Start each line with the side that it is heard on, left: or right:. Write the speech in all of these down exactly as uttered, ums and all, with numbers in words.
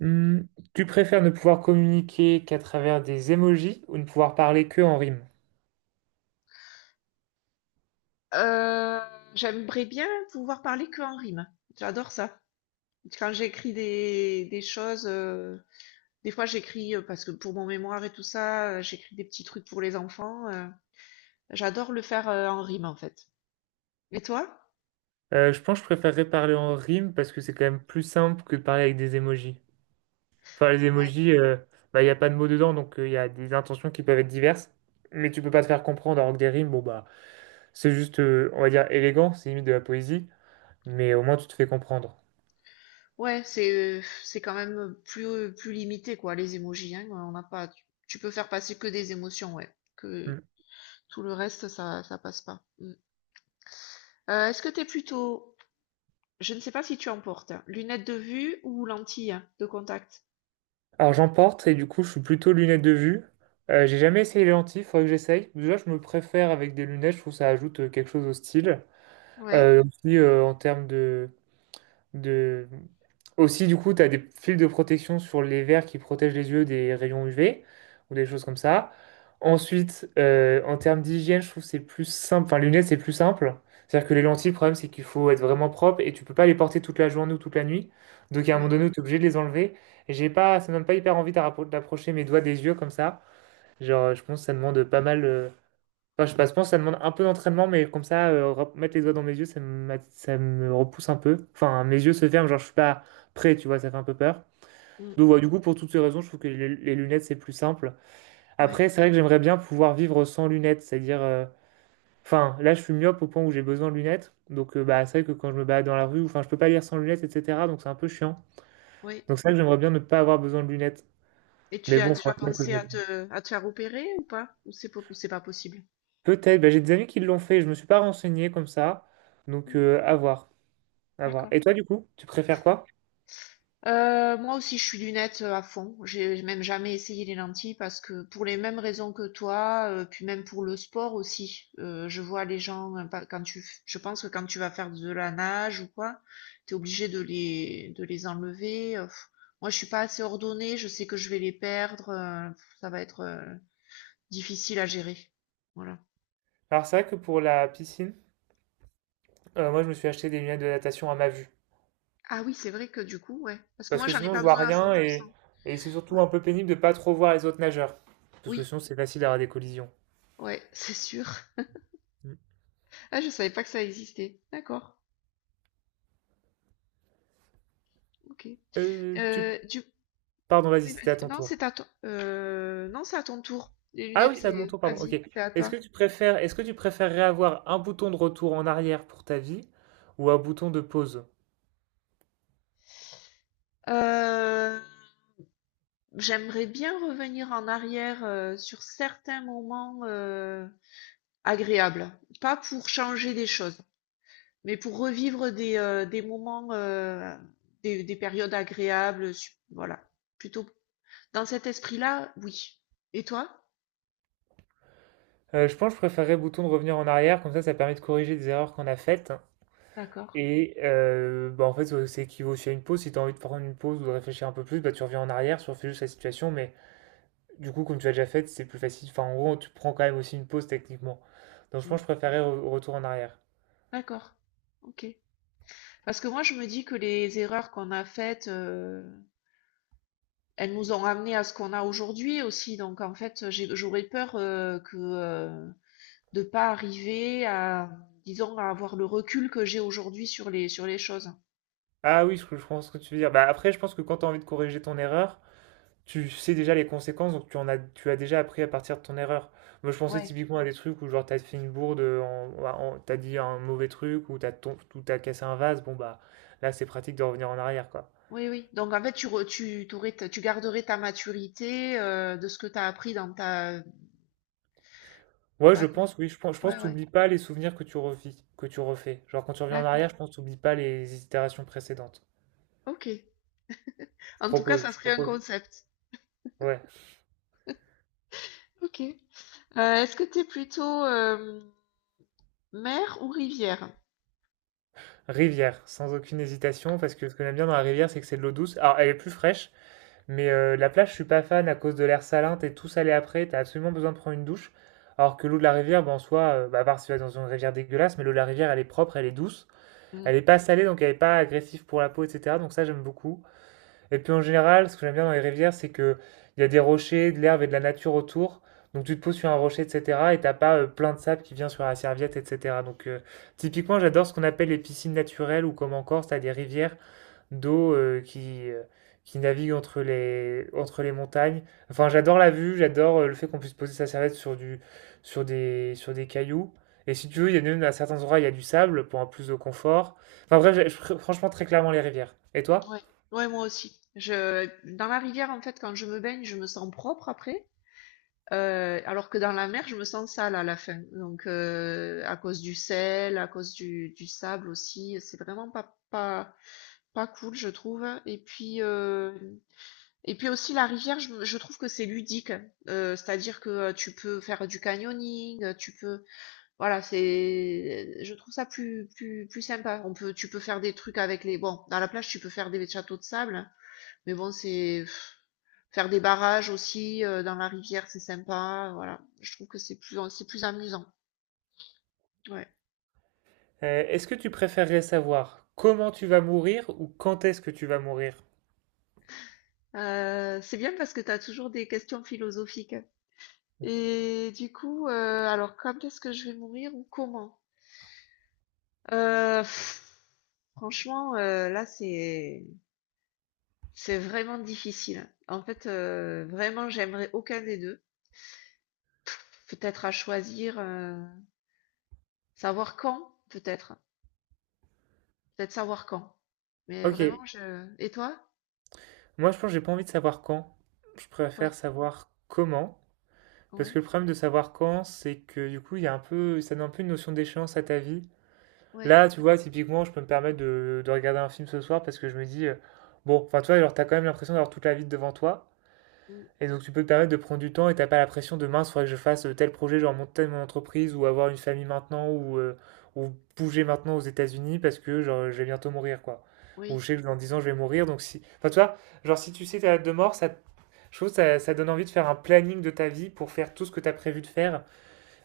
right: Hmm, Tu préfères ne pouvoir communiquer qu'à travers des emojis ou ne pouvoir parler que en rime?
left: Heu, J'aimerais bien pouvoir parler que en rime. J'adore ça. Quand j'écris des des choses, heu, des fois j'écris, heu, parce que pour mon mémoire et tout ça, heu, j'écris des petits trucs pour les enfants, heu, j'adore le faire, heu, en rime, en fait. Et toi?
right: Euh, je pense que je préférerais parler en rime parce que c'est quand même plus simple que de parler avec des emojis. Enfin, les
left: Ouais.
right: emojis, euh, bah, il n'y a pas de mots dedans, donc euh, il y a des intentions qui peuvent être diverses, mais tu peux pas te faire comprendre. Alors que des rimes, bon, bah, c'est juste, euh, on va dire, élégant, c'est limite de la poésie, mais au moins tu te fais comprendre.
left: Ouais, c'est, heu, c'est quand même, plus, plus limité quoi, les émojis, hein, on n'a pas tu tu peux faire passer que des émotions, ouais, que
right: Hmm.
left: tout le reste ça ça passe pas. Mmh. Heu, est-ce que t'es plutôt Je ne sais pas si tu en portes. Lunettes de vue ou lentilles de contact?
right: Alors j'en porte et du coup, je suis plutôt lunettes de vue. Euh, j'ai jamais essayé les lentilles, faudrait que j'essaye. Déjà, je me préfère avec des lunettes, je trouve que ça ajoute euh, quelque chose au style.
left: Ouais.
right: Euh, aussi, euh, en termes de, de... Aussi, du coup, tu as des fils de protection sur les verres qui protègent les yeux des rayons U V ou des choses comme ça. Ensuite, euh, en termes d'hygiène, je trouve que c'est plus simple. Enfin, les lunettes, c'est plus simple. C'est-à-dire que les lentilles, le problème, c'est qu'il faut être vraiment propre et tu peux pas les porter toute la journée ou toute la nuit. Donc, à un moment
left: Ouais.
right: donné, tu es obligé de les enlever. Et j'ai pas, ça me donne pas hyper envie d'appro- d'approcher mes doigts des yeux comme ça. Genre, je pense que ça demande pas mal. euh, Enfin, je sais pas, je pense que ça demande un peu d'entraînement, mais comme ça, euh, rep- mettre les doigts dans mes yeux, ça me, ça me repousse un peu. Enfin, mes yeux se ferment, genre je suis pas prêt, tu vois, ça fait un peu peur.
left: Mm.
right: Donc voilà, du coup, pour toutes ces raisons, je trouve que les, les lunettes, c'est plus simple.
left: Ouais.
right: Après, c'est vrai que j'aimerais bien pouvoir vivre sans lunettes, c'est-à-dire, euh, enfin, là, je suis myope au point où j'ai besoin de lunettes. Donc, euh, bah, c'est vrai que quand je me balade dans la rue, enfin, je peux pas lire sans lunettes, et cetera. Donc, c'est un peu chiant.
left: Ouais.
right: Donc, c'est vrai que j'aimerais bien ne pas avoir besoin de lunettes.
left: Et tu
right: Mais
left: as
right: bon, il
left: déjà
right: faudrait bien que je
left: pensé à
right: mette.
left: te, à te faire opérer ou pas? Ou c'est po- ou c'est pas possible?
right: Peut-être, bah, j'ai des amis qui l'ont fait, je me suis pas renseigné comme ça. Donc,
left: Mm.
right: euh, à voir. À voir.
left: D'accord.
right: Et toi, du coup, tu préfères quoi?
left: Euh, moi aussi, je suis lunettes euh, à fond. J'ai j'ai même jamais essayé les lentilles parce que pour les mêmes raisons que toi, euh, puis même pour le sport aussi. Euh, je vois les gens euh, pas- quand tu, f- je pense que quand tu vas faire de la nage ou quoi, t'es obligé de les de les enlever. Euh, pff. Moi, je suis pas assez ordonnée. Je sais que je vais les perdre. euh, pff, ça va être euh, difficile à gérer. Voilà.
right: Alors, c'est vrai que pour la piscine, euh, moi, je me suis acheté des lunettes de natation à ma vue.
left: Ah oui, c'est vrai que du coup, ouais. Parce que
right: Parce
left: moi,
right: que
left: j'en ai
right: sinon, je
left: pas
right: vois
left: besoin à
right: rien et,
left: cent pour cent.
right: et c'est surtout
left: Ouais.
right: un peu pénible de pas trop voir les autres nageurs. Parce que
left: Oui,
right: sinon, c'est facile d'avoir des collisions.
left: ouais, c'est sûr.
right: Mm.
left: Ah, je savais pas que ça existait. D'accord. OK.
right: Euh, tu...
left: Heu, du
right: Pardon, vas-y,
left: oui,
right: c'était à
left: vas-y.
right: ton
left: Non,
right: tour.
left: c'est à toi. Heu, non, c'est à ton tour. Les
right: Ah
left: lunettes,
right: oui, c'est à mon
left: c'est
right: tour, pardon. Ok.
left: vas-y, c'est à
right: Est-ce que
left: toi.
right: tu préfères, est-ce que tu préférerais avoir un bouton de retour en arrière pour ta vie ou un bouton de pause?
left: Heu, j'aimerais bien revenir en arrière, heu, sur certains moments, heu, agréables. Pas pour changer des choses, mais pour revivre des, heu, des moments, heu, des des périodes agréables, su voilà. Plutôt dans cet esprit-là, oui. Et toi?
right: Euh, je pense que je préférerais le bouton de revenir en arrière, comme ça, ça permet de corriger des erreurs qu'on a faites.
left: D'accord.
right: Et euh, bah, en fait, ouais, c'est équivaut aussi à une pause. Si tu as envie de prendre une pause ou de réfléchir un peu plus, bah, tu reviens en arrière, tu refais juste la situation. Mais du coup, comme tu l'as déjà fait, c'est plus facile. Enfin, en gros, tu prends quand même aussi une pause techniquement. Donc, je
left: Mmh.
right: pense que je préférais re- retour en arrière.
left: D'accord. OK. Parce que moi, je me dis que les erreurs qu'on a faites, euh, elles nous ont ramené à ce qu'on a aujourd'hui aussi. Donc, en fait, j'ai- j'aurais peur euh, que euh, de pas arriver à, disons, à avoir le recul que j'ai aujourd'hui sur les sur les choses.
right: Ah oui, je, je pense que tu veux dire. Bah, après, je pense que quand tu as envie de corriger ton erreur, tu sais déjà les conséquences. Donc, tu, en as, tu as déjà appris à partir de ton erreur. Moi, je pensais
left: Ouais,
right: typiquement à des trucs où, genre, tu as fait une bourde, en, en- t'as dit un mauvais truc, ou tu as, cassé un vase. Bon, bah, là, c'est pratique de revenir en arrière, quoi.
left: oui, oui. Donc, en fait, tu re- tu t'aurais ta- tu garderais ta maturité euh, de ce que tu as appris dans ta.
right: Ouais, je
left: D'accord.
right: pense, oui, je pense, je pense
left: Ouais,
right: que
left: ouais.
right: t'oublies pas les souvenirs que tu revis, que tu refais. Genre quand tu reviens en
left: D'accord.
right: arrière, je pense que t'oublies pas les itérations précédentes.
left: Ok.
right: Je
left: En tout cas,
right: propose,
left: ça
right: je
left: serait un
right: propose.
left: concept.
right: Ouais.
left: Ok. Euh, est-ce que tu es plutôt euh, mer ou rivière?
right: Rivière, sans aucune hésitation, parce que ce que j'aime bien dans la rivière, c'est que c'est de l'eau douce. Alors elle est plus fraîche, mais euh, la plage, je suis pas fan à cause de l'air salin, t'es tout salé après, t'as absolument besoin de prendre une douche. Alors que l'eau de la rivière, ben, en soi, euh, bah, à part si tu vas dans une rivière dégueulasse, mais l'eau de la rivière, elle est propre, elle est douce. Elle est pas salée, donc elle est pas agressive pour la peau, et cetera. Donc ça, j'aime beaucoup. Et puis en général, ce que j'aime bien dans les rivières, c'est que il y a des rochers, de l'herbe et de la nature autour. Donc tu te poses sur un rocher, et cetera. Et t'as pas euh, plein de sable qui vient sur la serviette, et cetera. Donc euh, typiquement, j'adore ce qu'on appelle les piscines naturelles ou comme en Corse, t'as des rivières d'eau euh, qui, euh, qui naviguent entre les, entre les montagnes. Enfin, j'adore la vue, j'adore euh, le fait qu'on puisse poser sa serviette sur du, sur des, sur des cailloux. Et si tu veux, il y a même à certains endroits, il y a du sable pour un plus de confort. Enfin bref, j'ai- je pr- franchement, très clairement les rivières. Et toi?
left: Ouais, ouais, moi aussi. Je, dans la rivière, en fait, quand je me baigne, je me sens propre après, euh, alors que dans la mer, je me sens sale à la fin. Donc, euh, à cause du sel, à cause du, du sable aussi, c'est vraiment pas, pas, pas cool, je trouve. Et puis, euh, et puis aussi, la rivière, je, je trouve que c'est ludique. Euh, c'est-à-dire que euh, tu peux faire du canyoning, euh, tu peux, voilà, c'est, je trouve ça plus, plus, plus sympa. On peut, tu peux faire des trucs avec les, bon, dans la plage, tu peux faire des châteaux de sable. Mais bon, c'est faire des barrages aussi euh, dans la rivière, c'est sympa. Voilà, je trouve que c'est plus c'est plus amusant. Ouais.
right: Euh, est-ce que tu préférerais savoir comment tu vas mourir ou quand est-ce que tu vas mourir?
left: Euh, c'est bien parce que tu as toujours des questions philosophiques. Et du coup, euh, alors quand est-ce que je vais mourir ou comment? Euh, pff, franchement, euh, là c'est c'est vraiment difficile. En fait, euh, vraiment, j'aimerais aucun des deux. Peut-être à choisir, euh, savoir quand, peut-être, peut-être savoir quand. Mais
right: Ok,
left: vraiment, je. Et toi?
right: moi je pense que j'ai pas envie de savoir quand. Je
left: Ouais,
right: préfère savoir comment. Parce
left: ouais,
right: que le problème de savoir quand, c'est que du coup, il y a un peu, ça donne un peu une notion d'échéance à ta vie.
left: ouais,
right: Là, tu vois, typiquement, je peux me permettre de, de regarder un film ce soir parce que je me dis, euh, bon, enfin, tu vois, genre, t'as quand même l'impression d'avoir toute la vie devant toi.
left: mm,
right: Et donc tu peux te permettre de prendre du temps et t'as pas la pression de mince, faudrait que je fasse euh, tel projet, genre monter mon entreprise ou avoir une famille maintenant ou, euh, ou bouger maintenant aux États-Unis parce que genre, je vais bientôt mourir quoi. Ou
left: oui,
right: je sais que dans dix ans je vais mourir donc si. Enfin tu vois, genre si tu sais ta date de mort, ça, je trouve que ça, ça donne envie de faire un planning de ta vie pour faire tout ce que t'as prévu de faire.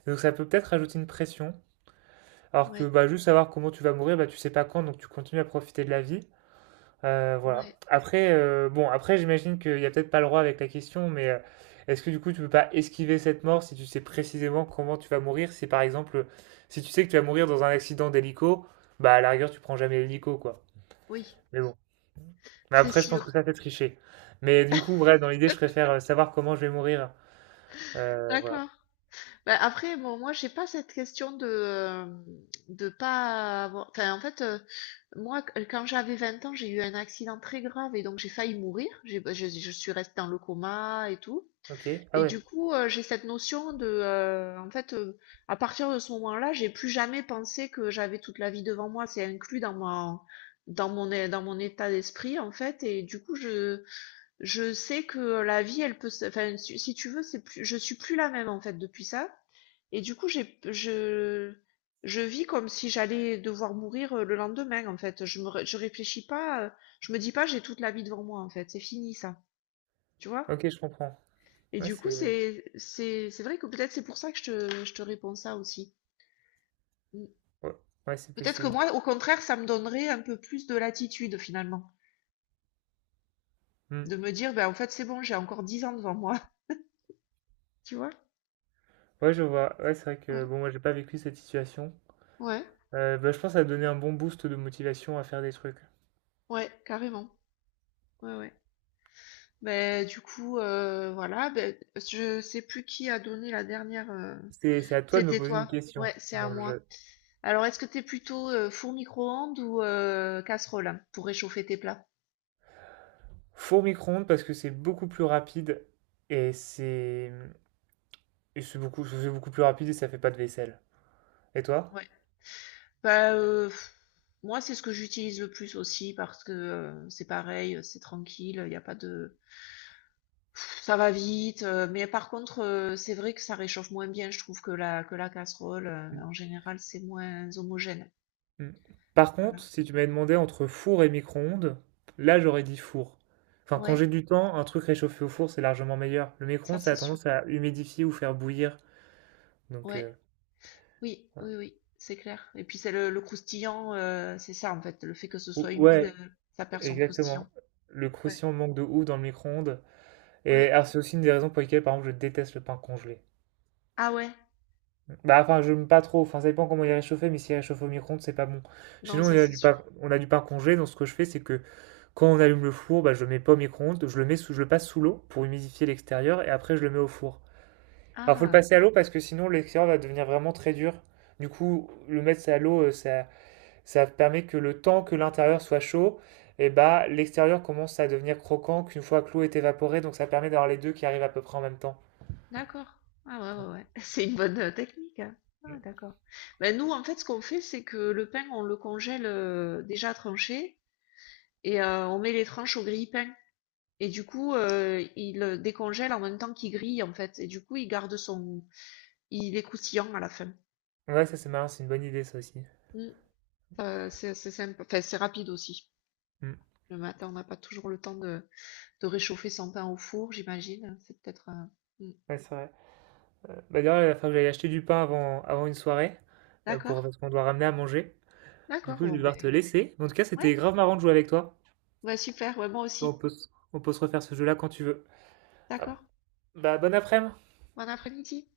right: Et donc ça peut peut-être rajouter une pression. Alors que
left: ouais,
right: bah, juste savoir comment tu vas mourir, bah, tu sais pas quand donc tu continues à profiter de la vie. Euh, voilà.
left: ouais,
right: Après, euh, bon, après, j'imagine qu'il n'y a peut-être pas le droit avec la question, mais euh, est-ce que du coup, tu peux pas esquiver cette mort si tu sais précisément comment tu vas mourir? Si par exemple, si tu sais que tu vas mourir dans un accident d'hélico, bah à la rigueur, tu prends jamais l'hélico, quoi.
left: oui,
right: Mais bon. Mais
left: c'est
right: après, je pense que
left: sûr.
right: ça, c'est tricher. Mais du coup, bref, dans l'idée, je préfère euh, savoir comment je vais mourir. Euh, voilà.
left: D'accord. Bah, après, bon, moi, j'ai pas cette question de euh, de pas avoir. Enfin, en fait, euh, moi, qu- euh, quand j'avais vingt ans, j'ai eu un accident très grave et donc j'ai failli mourir. J'ai, bah, je, je suis restée dans le coma et tout.
right: Ok. Ah
left: Et
right: ouais.
left: du coup, euh, j'ai cette notion de, euh, en fait, euh, à partir de ce moment-là, j'ai plus jamais pensé que j'avais toute la vie devant moi. C'est inclus dans ma dans mon é- dans mon état d'esprit en fait. Et du coup, je je sais que la vie, elle peut, se- enfin, si si tu veux, c'est plus, je suis plus la même en fait depuis ça. Et du coup, j'ai, je, je vis comme si j'allais devoir mourir euh, le lendemain en fait. Je me, ré- je réfléchis pas, euh, je me dis pas, j'ai toute la vie devant moi en fait. C'est fini ça, tu vois?
right: Ok, je comprends.
left: Et
right: Ouais,
left: du coup,
right: c'est
left: c'est, c'est, c'est vrai que peut-être c'est pour ça que je te, je te réponds ça aussi. Mm.
right: ouais. Ouais, c'est
left: Peut-être que
right: possible.
left: moi, au contraire, ça me donnerait un peu plus de latitude finalement,
right: Hmm.
left: de me dire, ben en fait, c'est bon, j'ai encore dix ans devant moi, tu vois?
right: Ouais, je vois. Ouais, c'est vrai
left: Ouais,
right: que bon, moi, j'ai pas vécu cette situation.
left: ouais,
right: Heu, bah, je pense, que ça va donner un bon boost de motivation à faire des trucs.
left: ouais, carrément. Ouais, ouais. Beh, du coup, heu, voilà, ben, je sais plus qui a donné la dernière, heu
right: C'est c'est à toi de me
left: c'était
right: poser une
left: toi?
right: question
left: Ouais, c'est à
right: dans le
left: moi.
right: jeu.
left: Alors, est-ce que t'es plutôt, heu, four micro-ondes ou heu, casserole hein, pour réchauffer tes plats?
right: Four micro-ondes parce que c'est beaucoup plus rapide et c'est, mmh et c'est beaucoup c'est beaucoup plus rapide et ça fait pas de vaisselle. Et toi?
left: Ouais. Bah, heu, moi, c'est ce que j'utilise le plus aussi parce que, heu, c'est pareil, heu, c'est tranquille, il y a pas de Pff, ça va vite, heu, mais par contre, heu, c'est vrai que ça réchauffe moins bien, je trouve, que la que la casserole, heu,
right: Mmh
left: en général, c'est moins homogène.
right: mh. Par contre,
left: Voilà.
right: si tu m'avais demandé entre four et micro-ondes, là, j'aurais dit four. Enfin, quand
left: Ouais,
right: j'ai du temps, un truc réchauffé au four, c'est largement meilleur. Le
left: ça,
right: micro-ondes, ça
left: c'est
right: a
left: sûr.
right: tendance à humidifier ou faire bouillir, donc
left: Ouais.
right: heu,
left: Oui,
right: ouais.
left: oui, oui, c'est clair. Et puis c'est le, le croustillant, euh, c'est ça en fait, le fait que ce
right: Ou-
left: soit humide,
right: Ouais,
left: euh, ça perd son croustillant.
right: exactement. Le
left: Ouais,
right: croustillant manque de ouf dans le micro-ondes. Et
left: ouais.
right: alors, c'est aussi une des raisons pour lesquelles, par exemple, je déteste le pain congelé.
left: Ah ouais,
right: Bah, enfin, je n'aime pas trop. Enfin, ça dépend comment il est réchauffé, mais s'il est réchauffé au micro-ondes, c'est pas bon. Chez
left: non,
right: nous, on
left: ça
right: a
left: c'est
right: du pain,
left: sûr.
right: on a du pain congelé. Donc, ce que je fais, c'est que quand on allume le four, bah, je le mets pas au micro-ondes. Je le mets sous, je le passe sous l'eau pour humidifier l'extérieur et après, je le mets au four. Alors, faut le
left: Ah,
right: passer à l'eau parce que sinon, l'extérieur va devenir vraiment très dur. Du coup, le mettre à l'eau, euh, ça. Ça permet que le temps que l'intérieur soit chaud, et bah l'extérieur commence à devenir croquant qu'une fois que l'eau est évaporée, donc ça permet d'avoir les deux qui arrivent à peu près en même temps.
left: d'accord. Ah ouais, ouais, ouais. C'est une bonne euh, technique, hein.
right: Mm.
left: Ah, d'accord. Ben, nous, en fait, ce qu'on fait, c'est que le pain, on le congèle euh, déjà tranché et euh, on met les tranches au grille-pain. Et du coup, euh, il euh, décongèle en même temps qu'il grille, en fait. Et du coup, il garde son... Il est croustillant à la fin.
right: Ouais, ça c'est marrant, c'est une bonne idée ça aussi.
left: Mm. Euh, c'est c'est sympa. Enfin, c'est rapide aussi.
right: Mm.
left: Le matin, on n'a pas toujours le temps de, de réchauffer son pain au four, j'imagine. C'est peut-être un... Mm.
right: Ouais, c'est vrai. Bah d'ailleurs, il va falloir que j'aille acheter du pain avant, avant une soirée, euh, pour,
left: D'accord,
right: parce qu'on doit ramener à manger. Du
left: d'accord,
right: coup, je
left: bon
right: vais
left: ben,
right: devoir te laisser. En tout cas,
left: ouais,
right: c'était grave marrant de jouer avec toi.
left: ouais super, ouais, moi aussi.
right: On peut, se- on peut se refaire ce jeu-là quand tu veux. Ah,
left: D'accord.
right: bah, bon après-midi!
left: Bon après-midi.